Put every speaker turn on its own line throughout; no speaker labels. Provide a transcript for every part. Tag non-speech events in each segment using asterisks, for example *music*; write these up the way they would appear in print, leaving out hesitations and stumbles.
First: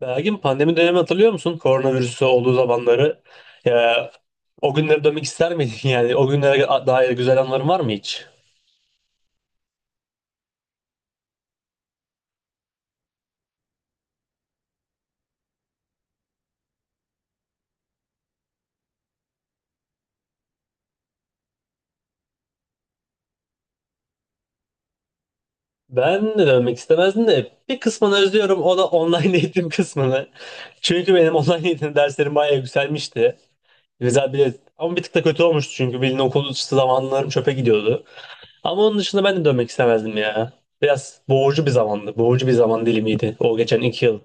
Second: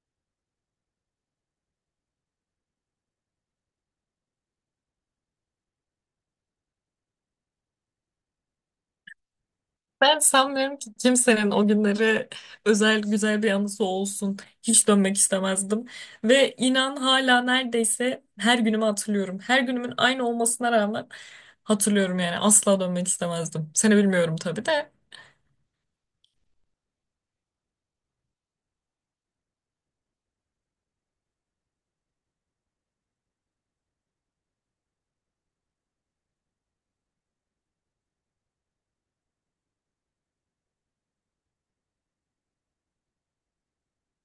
Belki pandemi dönemi hatırlıyor musun? Koronavirüsü olduğu zamanları. Ya, o günlere dönmek ister miydin? *laughs* Yani o günlere dair güzel anıların var mı hiç?
Ben sanmıyorum ki kimsenin o günleri özel güzel bir anısı olsun. Hiç dönmek istemezdim. Ve inan hala neredeyse her günümü hatırlıyorum. Her günümün aynı olmasına rağmen hatırlıyorum yani. Asla dönmek istemezdim. Seni bilmiyorum tabii de.
Ben de dönmek istemezdim de bir kısmını özlüyorum. O da online *laughs* eğitim kısmını. Çünkü benim online eğitim derslerim bayağı yükselmişti. Güzel bir ama bir tık da kötü olmuştu çünkü bildiğin okul dışı zamanlarım çöpe gidiyordu. Ama onun dışında ben de dönmek istemezdim ya. Biraz boğucu bir zamandı. Boğucu bir zaman dilimiydi o geçen iki yıl.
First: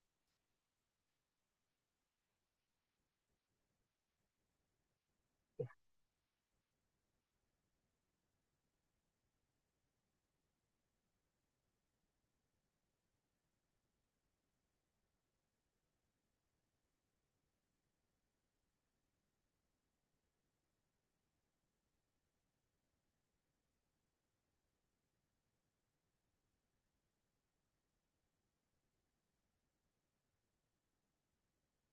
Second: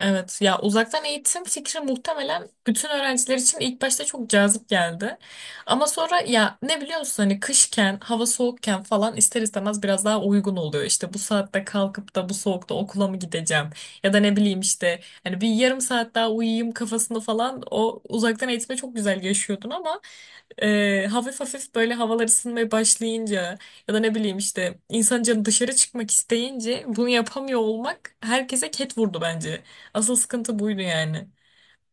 Evet ya uzaktan eğitim fikri muhtemelen bütün öğrenciler için ilk başta çok cazip geldi. Ama sonra ya ne biliyorsun hani kışken hava soğukken falan ister istemez biraz daha uygun oluyor. İşte bu saatte kalkıp da bu soğukta okula mı gideceğim ya da ne bileyim işte hani bir yarım saat daha uyuyayım kafasında falan o uzaktan eğitime çok güzel yaşıyordun ama hafif hafif böyle havalar ısınmaya başlayınca ya da ne bileyim işte insan canı dışarı çıkmak isteyince bunu yapamıyor olmak herkese ket vurdu bence. Asıl sıkıntı buydu yani.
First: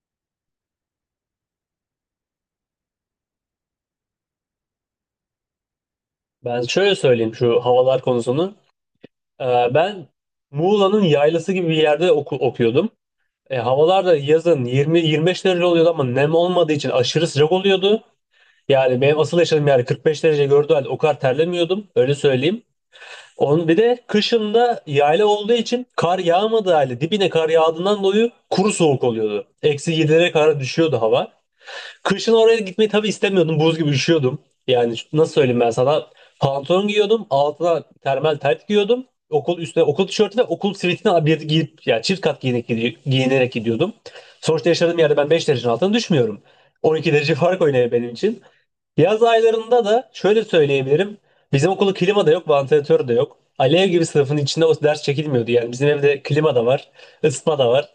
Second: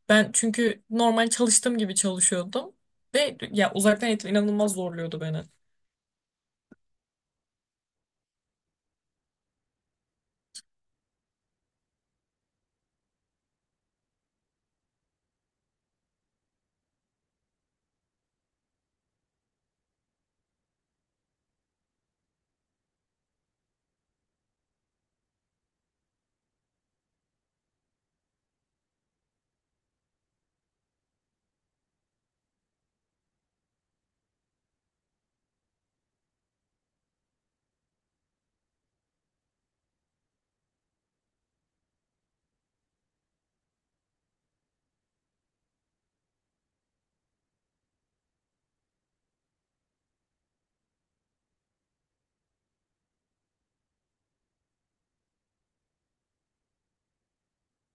Ben çünkü normal çalıştığım gibi çalışıyordum ve ya uzaktan eğitim inanılmaz zorluyordu beni.
Ben şöyle söyleyeyim şu havalar konusunu. Ben Muğla'nın yaylası gibi bir yerde okuyordum. Havalar da yazın 20-25 derece oluyordu ama nem olmadığı için aşırı sıcak oluyordu. Yani benim asıl yaşadığım yer 45 derece gördüğü halde o kadar terlemiyordum. Öyle söyleyeyim. Onun bir de kışında yayla olduğu için kar yağmadığı halde dibine kar yağdığından dolayı kuru soğuk oluyordu. Eksi 7'lere kadar düşüyordu hava. Kışın oraya gitmeyi tabii istemiyordum. Buz gibi üşüyordum. Nasıl söyleyeyim ben sana? Pantolon giyiyordum. Altına termal tayt giyiyordum. Okul üstüne okul tişörtü ve okul sivitini bir giyip yani çift kat giyinerek, giyinerek gidiyordum. Sonuçta yaşadığım yerde ben 5 derecenin altına düşmüyorum. On iki derece fark oynuyor benim için. Yaz aylarında da şöyle söyleyebilirim. Bizim okulda klima da yok, vantilatör de yok. Alev gibi sınıfın içinde o ders çekilmiyordu. Yani bizim evde klima da var, ısıtma da var.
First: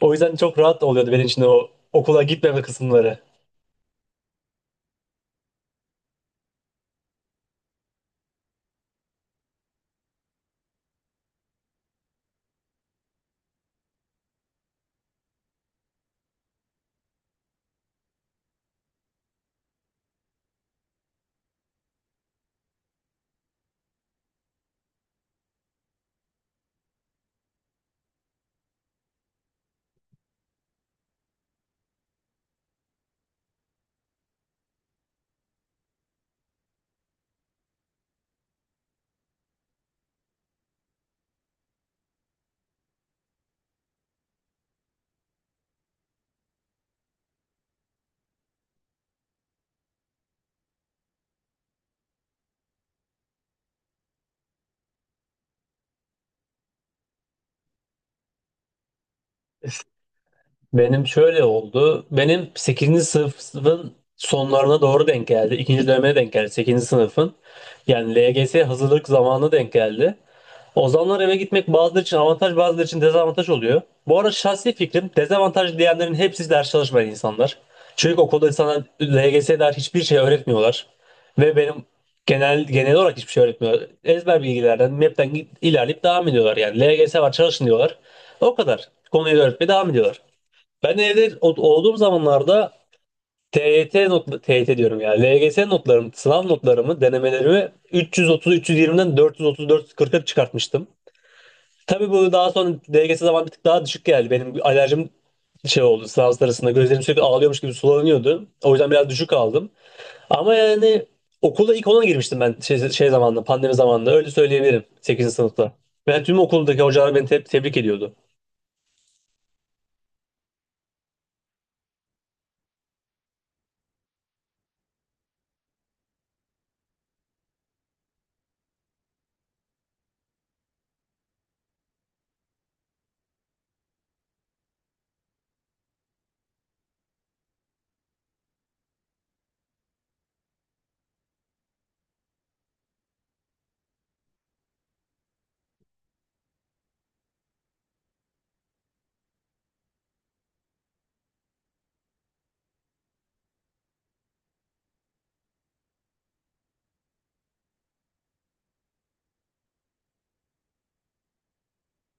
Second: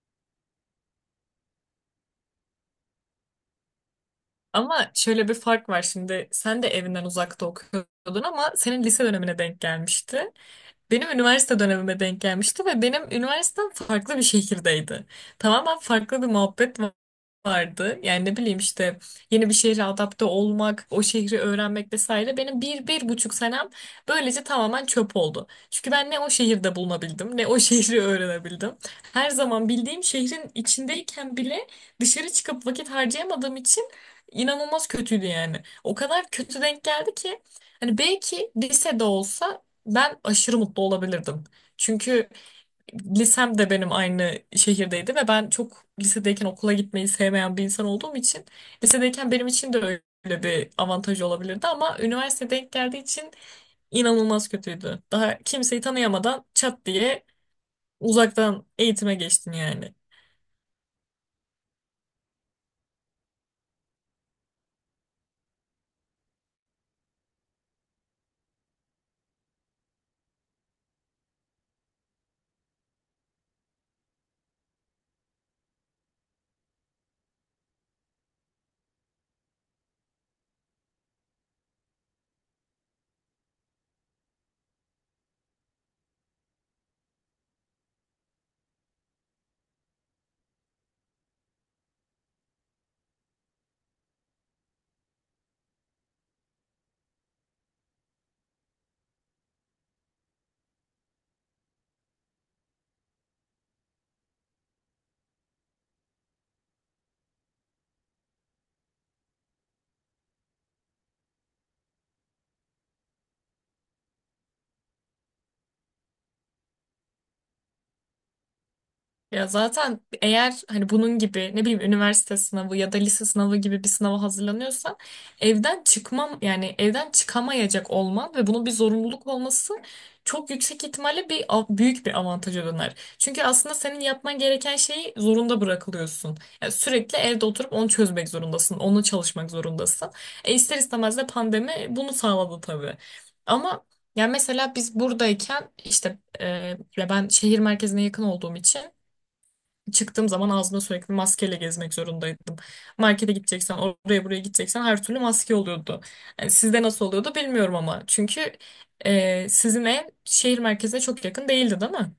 O yüzden çok rahat oluyordu benim için o okula gitmeme kısımları.
Ama şöyle bir fark var şimdi. Sen de evinden uzakta okuyordun ama senin lise dönemine denk gelmişti. Benim üniversite dönemime denk gelmişti ve benim üniversitem farklı bir şehirdeydi. Tamamen farklı bir muhabbet vardı. Yani ne bileyim işte yeni bir şehre adapte olmak, o şehri öğrenmek vesaire. Benim 1,5 senem böylece tamamen çöp oldu. Çünkü ben ne o şehirde bulunabildim, ne o *laughs* şehri öğrenebildim. Her zaman bildiğim şehrin içindeyken bile dışarı çıkıp vakit harcayamadığım için inanılmaz kötüydü yani. O kadar kötü denk geldi ki hani belki lisede olsa ben aşırı mutlu olabilirdim. Çünkü lisem de benim aynı şehirdeydi ve ben çok lisedeyken okula gitmeyi sevmeyen bir insan olduğum için lisedeyken benim için de öyle bir avantaj olabilirdi ama üniversite denk geldiği için inanılmaz kötüydü. Daha kimseyi tanıyamadan çat diye uzaktan eğitime geçtin yani.
Benim şöyle oldu. Benim sekizinci sınıfın sonlarına doğru denk geldi. 2. döneme denk geldi sekizinci sınıfın. Yani LGS hazırlık zamanına denk geldi. O zamanlar eve gitmek bazıları için avantaj bazıları için dezavantaj oluyor. Bu arada şahsi fikrim dezavantaj diyenlerin hepsi ders çalışmayan insanlar. Çünkü okulda insanlar LGS'ye dair hiçbir şey öğretmiyorlar. Ve benim genel olarak hiçbir şey öğretmiyorlar. Ezber bilgilerden, map'ten ilerleyip devam ediyorlar. Yani LGS var çalışın diyorlar. O kadar. Konuyu öğretmeye devam ediyorlar. Ben evde olduğum zamanlarda TYT not TYT diyorum ya. LGS notlarım, sınav notlarımı, denemelerimi 330-320'den 434-40'a çıkartmıştım. Tabii bu daha sonra LGS zaman bir tık daha düşük geldi. Benim alerjim şey oldu sınav sırasında. Gözlerim sürekli ağlıyormuş gibi sulanıyordu. O yüzden biraz düşük aldım. Ama yani okulda ilk ona girmiştim ben şey, şey zamanında, pandemi zamanında. Öyle söyleyebilirim sekizinci sınıfta. Ben tüm okuldaki hocalar beni tebrik ediyordu.
Ya zaten eğer hani bunun gibi ne bileyim üniversite sınavı ya da lise sınavı gibi bir sınava hazırlanıyorsan evden çıkmam yani evden çıkamayacak olman ve bunun bir zorunluluk olması çok yüksek ihtimalle büyük bir avantaja döner. Çünkü aslında senin yapman gereken şeyi zorunda bırakılıyorsun. Yani sürekli evde oturup onu çözmek zorundasın, onu çalışmak zorundasın. E ister istemez de pandemi bunu sağladı tabii. Ama yani mesela biz buradayken işte ya ben şehir merkezine yakın olduğum için çıktığım zaman ağzımda sürekli maskeyle gezmek zorundaydım. Markete gideceksen, oraya buraya gideceksen her türlü maske oluyordu. Yani sizde nasıl oluyordu bilmiyorum ama. Çünkü sizin ev şehir merkezine çok yakın değildi, değil mi?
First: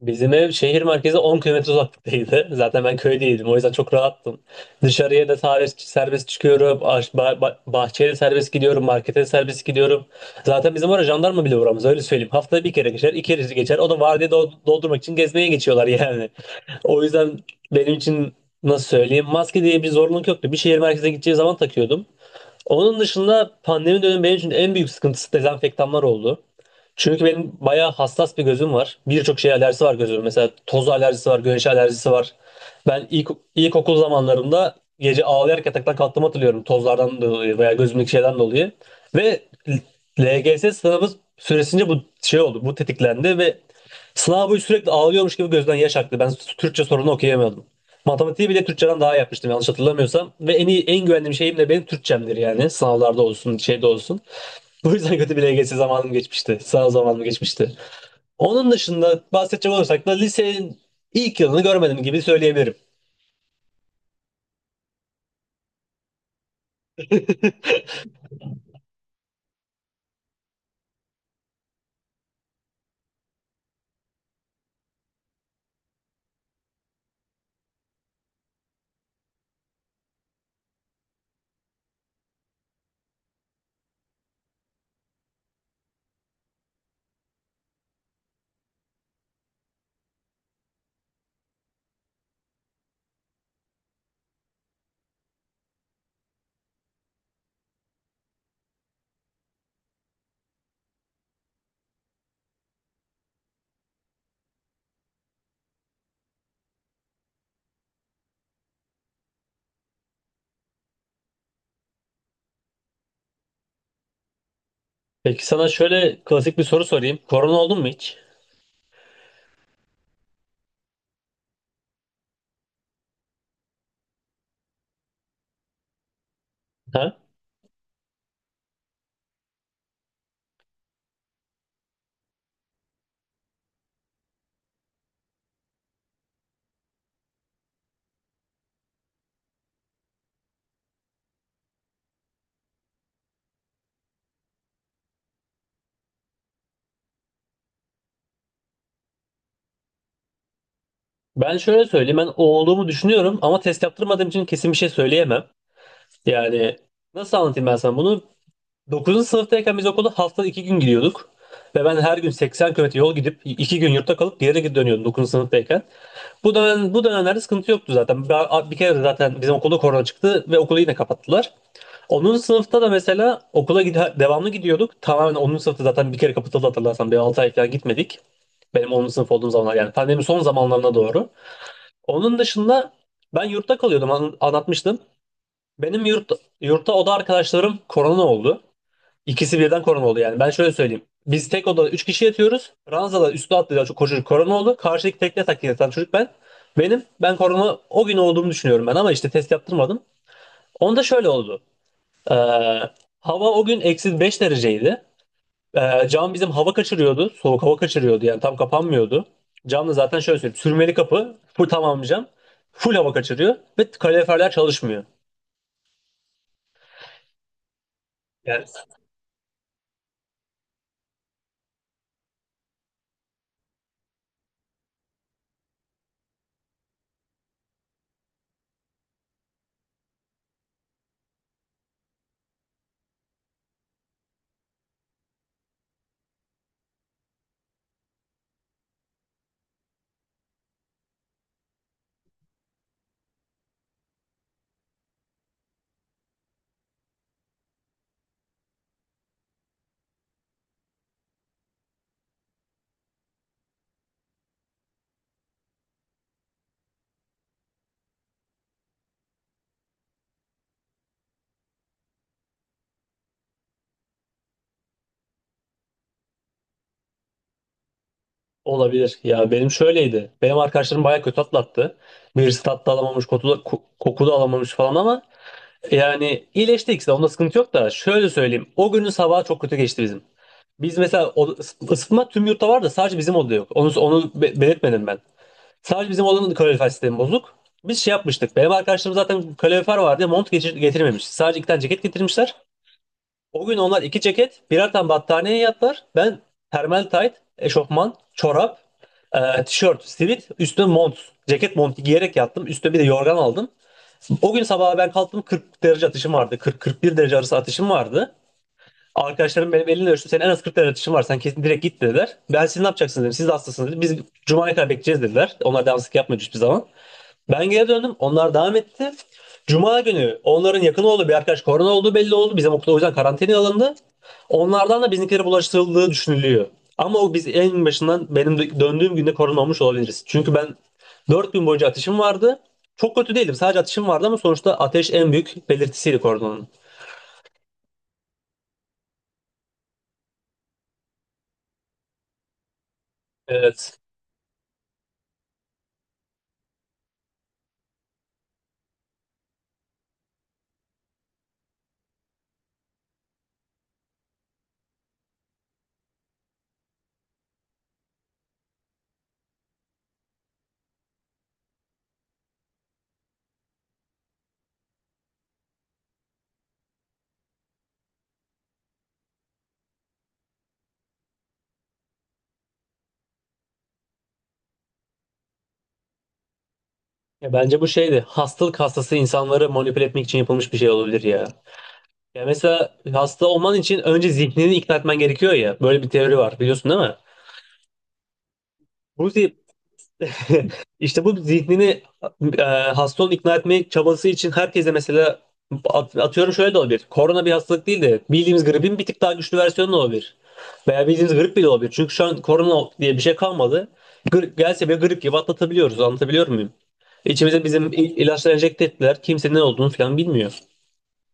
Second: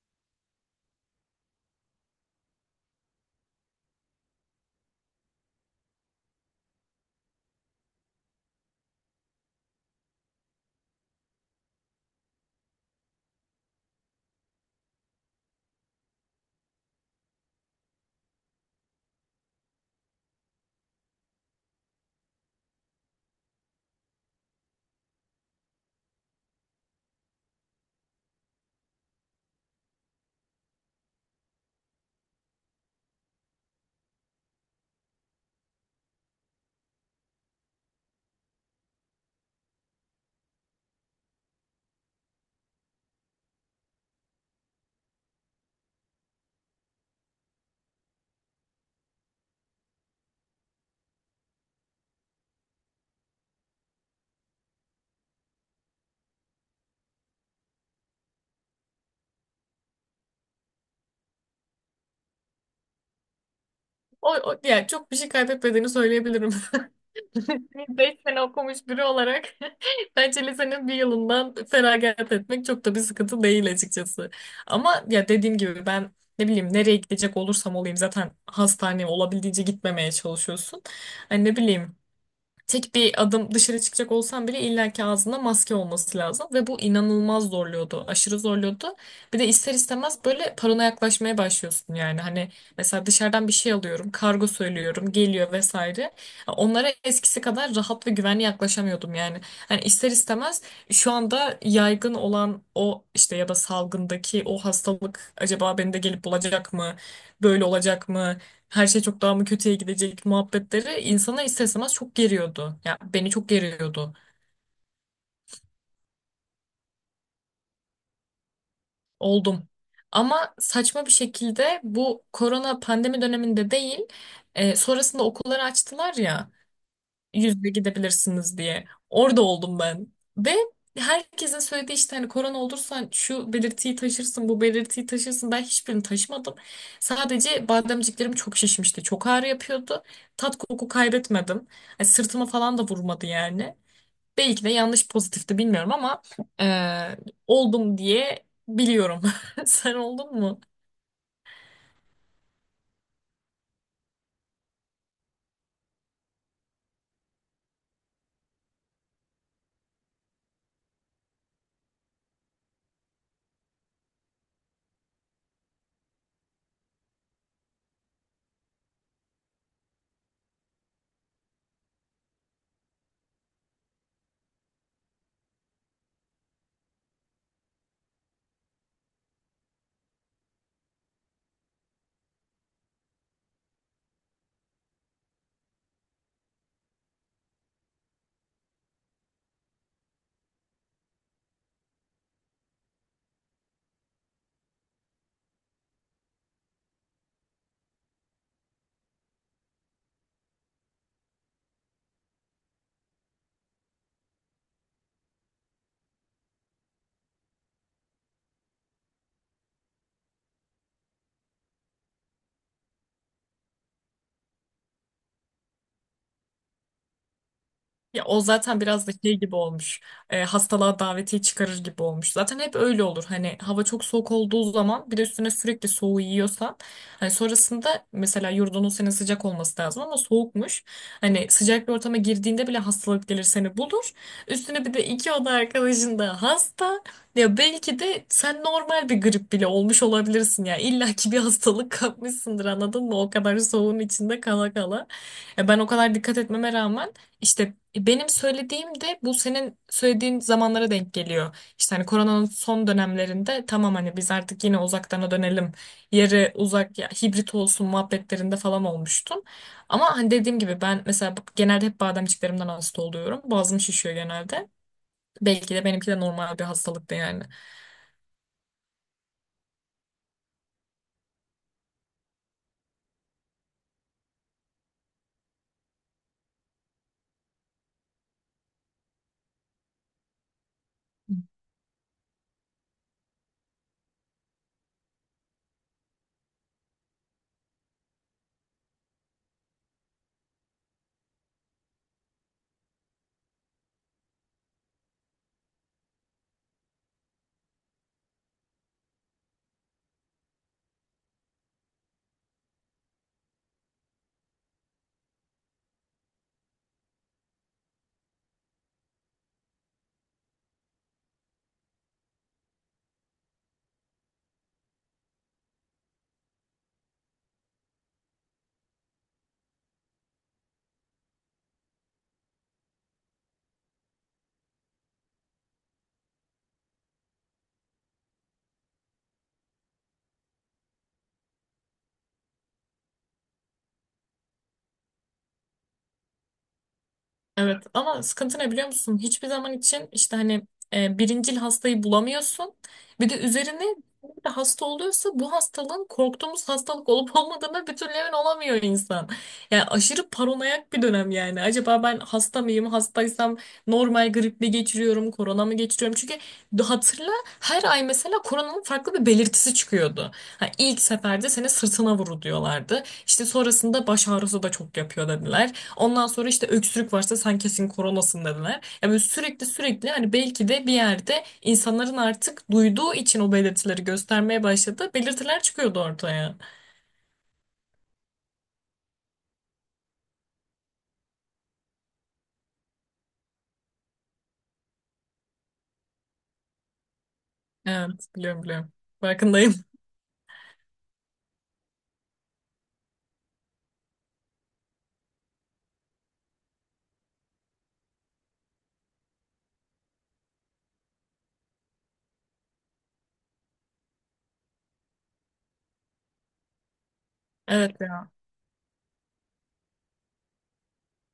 Bizim ev şehir merkezi 10 kilometre uzaklıktaydı. *laughs* Zaten ben köydeydim. O yüzden çok rahattım. Dışarıya da serbest çıkıyorum. Bahçeye de serbest gidiyorum. Markete de serbest gidiyorum. Zaten bizim oraya jandarma bile uğramaz. Öyle söyleyeyim. Haftada bir kere geçer. İki kere geçer. O da vardiya doldurmak için gezmeye geçiyorlar yani. *laughs* O yüzden benim için nasıl söyleyeyim. Maske diye bir zorunluluk yoktu. Bir şehir merkezine gideceği zaman takıyordum. Onun dışında pandemi dönemi benim için en büyük sıkıntısı dezenfektanlar oldu. Çünkü benim bayağı hassas bir gözüm var. Birçok şeye alerjisi var gözümün. Mesela toz alerjisi var, güneş alerjisi var. Ben ilk, ilkokul zamanlarımda gece ağlayarak yataktan kalktığımı hatırlıyorum. Tozlardan dolayı veya gözümdeki şeyden dolayı. Ve LGS sınavı süresince bu şey oldu, bu tetiklendi ve sınav boyu sürekli ağlıyormuş gibi gözden yaş aktı. Ben Türkçe sorunu okuyamıyordum. Matematiği bile Türkçeden daha iyi yapmıştım yanlış hatırlamıyorsam. Ve en iyi, en güvendiğim şeyim de benim Türkçemdir yani. Sınavlarda olsun, şeyde olsun. *laughs* Bu yüzden kötü bir LGS zamanım geçmişti. Sınav zamanım geçmişti. Onun dışında bahsedecek olursak da lisenin ilk yılını görmedim gibi söyleyebilirim.
O, o yani çok bir şey kaybetmediğini söyleyebilirim. *laughs* 5 sene okumuş biri olarak *laughs* bence lisenin bir yılından feragat etmek çok da bir sıkıntı değil açıkçası. Ama ya dediğim gibi ben ne bileyim nereye gidecek olursam olayım zaten hastaneye olabildiğince gitmemeye çalışıyorsun. Hani ne bileyim tek bir adım dışarı çıkacak olsam bile illaki ağzında maske olması lazım ve bu inanılmaz zorluyordu. Aşırı zorluyordu. Bir de ister istemez böyle paranoya yaklaşmaya başlıyorsun yani. Hani mesela dışarıdan bir şey alıyorum, kargo söylüyorum, geliyor vesaire. Onlara eskisi kadar rahat ve güvenli yaklaşamıyordum yani. Hani ister istemez şu anda yaygın olan o işte ya da salgındaki o hastalık acaba beni de gelip bulacak mı? Böyle olacak mı? Her şey çok daha mı kötüye gidecek muhabbetleri insana ister istemez çok geriyordu. Ya beni çok geriyordu.
Peki sana şöyle klasik bir soru sorayım. Korona oldun mu hiç?
Oldum. Ama saçma bir şekilde bu korona pandemi döneminde değil, sonrasında okulları açtılar ya
Ha?
yüzde gidebilirsiniz diye. Orada oldum ben. Ve herkesin söylediği işte hani korona olursan şu belirtiyi taşırsın, bu belirtiyi taşırsın. Ben hiçbirini taşımadım. Sadece bademciklerim çok şişmişti. Çok ağrı yapıyordu. Tat koku kaybetmedim. Yani sırtıma falan da vurmadı yani. Belki de yanlış pozitifti bilmiyorum ama e, oldum diye biliyorum. *laughs* Sen oldun mu?
Ben şöyle söyleyeyim. Ben o olduğumu düşünüyorum ama test yaptırmadığım için kesin bir şey söyleyemem. Yani nasıl anlatayım ben sana bunu? 9. sınıftayken biz okula haftada 2 gün gidiyorduk. Ve ben her gün 80 kilometre yol gidip 2 gün yurtta kalıp geri dönüyordum 9. sınıftayken. Bu dönemlerde sıkıntı yoktu zaten. Bir kere de zaten bizim okulda korona çıktı ve okulu yine kapattılar. 10. sınıfta da mesela devamlı gidiyorduk. Tamamen 10. sınıfta zaten bir kere kapatıldı hatırlarsan. Bir 6 ay falan gitmedik. Benim 10. sınıf olduğum zamanlar yani pandemi son zamanlarına doğru. Onun dışında ben yurtta kalıyordum anlatmıştım. Benim yurt, Yurtta oda arkadaşlarım korona oldu. İkisi birden korona oldu yani. Ben şöyle söyleyeyim. Biz tek odada 3 kişi yatıyoruz. Ranzada üstü atlayan çok koşucu korona oldu. Karşıdaki tekne takip yatan çocuk ben. Ben korona o gün olduğumu düşünüyorum ben ama işte test yaptırmadım. Onda şöyle oldu. Ee, Hava o gün eksi 5 dereceydi. Cam bizim hava kaçırıyordu. Soğuk hava kaçırıyordu yani tam kapanmıyordu. Cam da zaten şöyle söyleyeyim. Sürmeli kapı. Full tamam cam. Full hava kaçırıyor ve kaloriferler çalışmıyor.
Ya o
Yani
zaten biraz da şey gibi olmuş. E, hastalığa davetiye çıkarır gibi olmuş. Zaten hep öyle olur. Hani hava çok soğuk olduğu zaman bir de üstüne sürekli soğuğu yiyorsan hani sonrasında mesela yurdunun senin sıcak olması lazım ama soğukmuş. Hani sıcak bir ortama girdiğinde bile hastalık gelir seni bulur. Üstüne bir de iki oda arkadaşın da hasta. Ya belki de sen normal bir grip bile olmuş olabilirsin ya. İlla ki bir hastalık kapmışsındır anladın mı? O kadar soğuğun içinde kala kala. Ya ben o kadar dikkat etmeme rağmen işte benim söylediğim de bu senin söylediğin zamanlara denk geliyor. İşte hani koronanın son dönemlerinde tamam hani biz artık yine uzaktana dönelim. Yarı uzak ya hibrit olsun muhabbetlerinde falan olmuştum. Ama hani dediğim gibi ben mesela genelde hep bademciklerimden hasta oluyorum. Boğazım şişiyor genelde. Belki de benimki de normal bir hastalıktı yani.
olabilir. Ya benim şöyleydi. Benim arkadaşlarım bayağı kötü atlattı. Birisi tatlı alamamış, koku da alamamış falan ama yani iyileşti ikisi de. Onda sıkıntı yok da şöyle söyleyeyim. O günün sabahı çok kötü geçti bizim. Biz mesela o, ısıtma tüm yurtta var da sadece bizim odada yok. Onu belirtmedim ben. Sadece bizim odanın kalorifer sistemi bozuk. Biz şey yapmıştık. Benim arkadaşlarım zaten kalorifer vardı. Getirmemiş. Sadece iki tane ceket getirmişler. O gün onlar iki ceket, birer tane battaniye yattılar. Ben termal tayt, eşofman, çorap, tişört, sivit, üstüne mont, ceket montu giyerek yattım. Üstüne bir de yorgan aldım. O gün sabaha ben kalktım 40 derece atışım vardı. 40-41 derece arası atışım vardı. Arkadaşlarım benim elimle ölçtü. Senin en az 40 derece atışın var. Sen kesin direkt git dediler. Ben siz ne yapacaksınız dedim. Siz de hastasınız dedim. Biz Cuma'ya kadar bekleyeceğiz dediler. Onlar devamsızlık yapmıyordu hiçbir zaman. Ben geri döndüm. Onlar devam etti. Cuma günü onların yakın olduğu bir arkadaş korona olduğu belli oldu. Bizim okulda o yüzden karantinaya alındı. Onlardan da bizimkilere bulaştırıldığı düşünülüyor. Ama o biz en başından benim döndüğüm günde korona olmuş olabiliriz. Çünkü ben 4 gün boyunca ateşim vardı. Çok kötü değildim. Sadece ateşim vardı ama sonuçta ateş en büyük belirtisiydi koronanın.
Evet ama sıkıntı ne biliyor musun? Hiçbir zaman için işte hani birincil hastayı bulamıyorsun. Bir de üzerine
Evet.
bir de hasta oluyorsa bu hastalığın korktuğumuz hastalık olup olmadığına bir türlü emin olamıyor insan. Yani aşırı paranoyak bir dönem yani. Acaba ben hasta mıyım? Hastaysam normal grip mi geçiriyorum? Korona mı geçiriyorum? Çünkü hatırla her ay mesela koronanın farklı bir belirtisi çıkıyordu. Ha, ilk seferde seni sırtına vuru diyorlardı. İşte sonrasında baş ağrısı da çok yapıyor dediler. Ondan sonra işte öksürük varsa sen kesin koronasın dediler. Ya böyle sürekli sürekli hani belki de bir yerde insanların artık duyduğu için o belirtileri göstermeye başladı. Belirtiler çıkıyordu ortaya.
Ya bence bu şeydi. Hastalık hastası insanları manipüle etmek için yapılmış bir şey olabilir ya. Ya mesela hasta olman için önce zihnini ikna etmen gerekiyor ya. Böyle bir teori var biliyorsun değil mi?
Evet biliyorum biliyorum.
Ruzi
Farkındayım. *laughs*
*laughs* işte bu zihnini e, hasta olan ikna etme çabası için herkese mesela atıyorum şöyle de olabilir. Korona bir hastalık değil de bildiğimiz gripin bir tık daha güçlü versiyonu da olabilir. Veya bildiğimiz grip bile olabilir. Çünkü şu an korona diye bir şey kalmadı. Gelse bile grip gibi atlatabiliyoruz. Anlatabiliyor muyum? İçimize bizim
Evet ya.
ilaçlar enjekte ettiler. Kimse ne olduğunu falan bilmiyor.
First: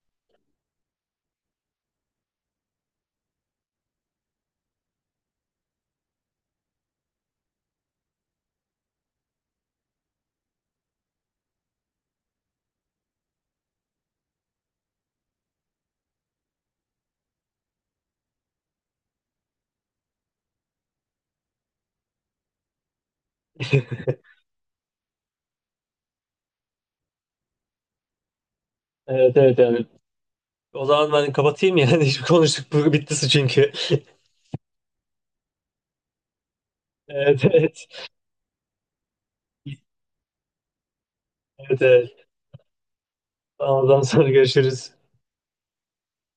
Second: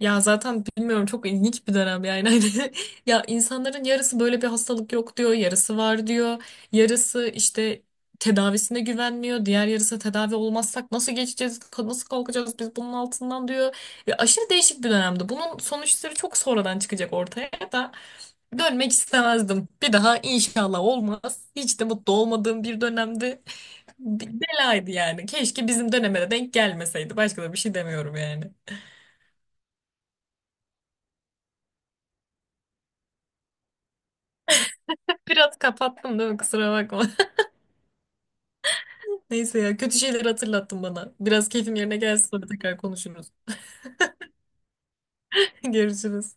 Ya zaten bilmiyorum çok ilginç bir dönem yani *laughs* hani ya insanların yarısı böyle bir hastalık yok diyor, yarısı var diyor. Yarısı işte tedavisine güvenmiyor, diğer yarısı tedavi olmazsak nasıl geçeceğiz, nasıl kalkacağız biz bunun altından diyor. Ya aşırı değişik bir dönemdi. Bunun sonuçları çok sonradan çıkacak ortaya da dönmek istemezdim. Bir daha inşallah olmaz. Hiç de mutlu olmadığım bir dönemdi. Bir belaydı yani. Keşke bizim döneme de denk gelmeseydi. Başka da bir şey demiyorum yani.
Evet evet yani. O zaman ben kapatayım yani. *laughs* Hiç konuştuk. Bu bittisi çünkü. *laughs*
Biraz kapattım değil mi? Kusura bakma. *laughs*
Evet evet.
Neyse ya kötü şeyleri hatırlattın bana. Biraz keyfim
Evet
yerine
evet.
gelsin sonra tekrar konuşuruz.
Tamam, o zaman sonra görüşürüz.
*laughs* Görüşürüz.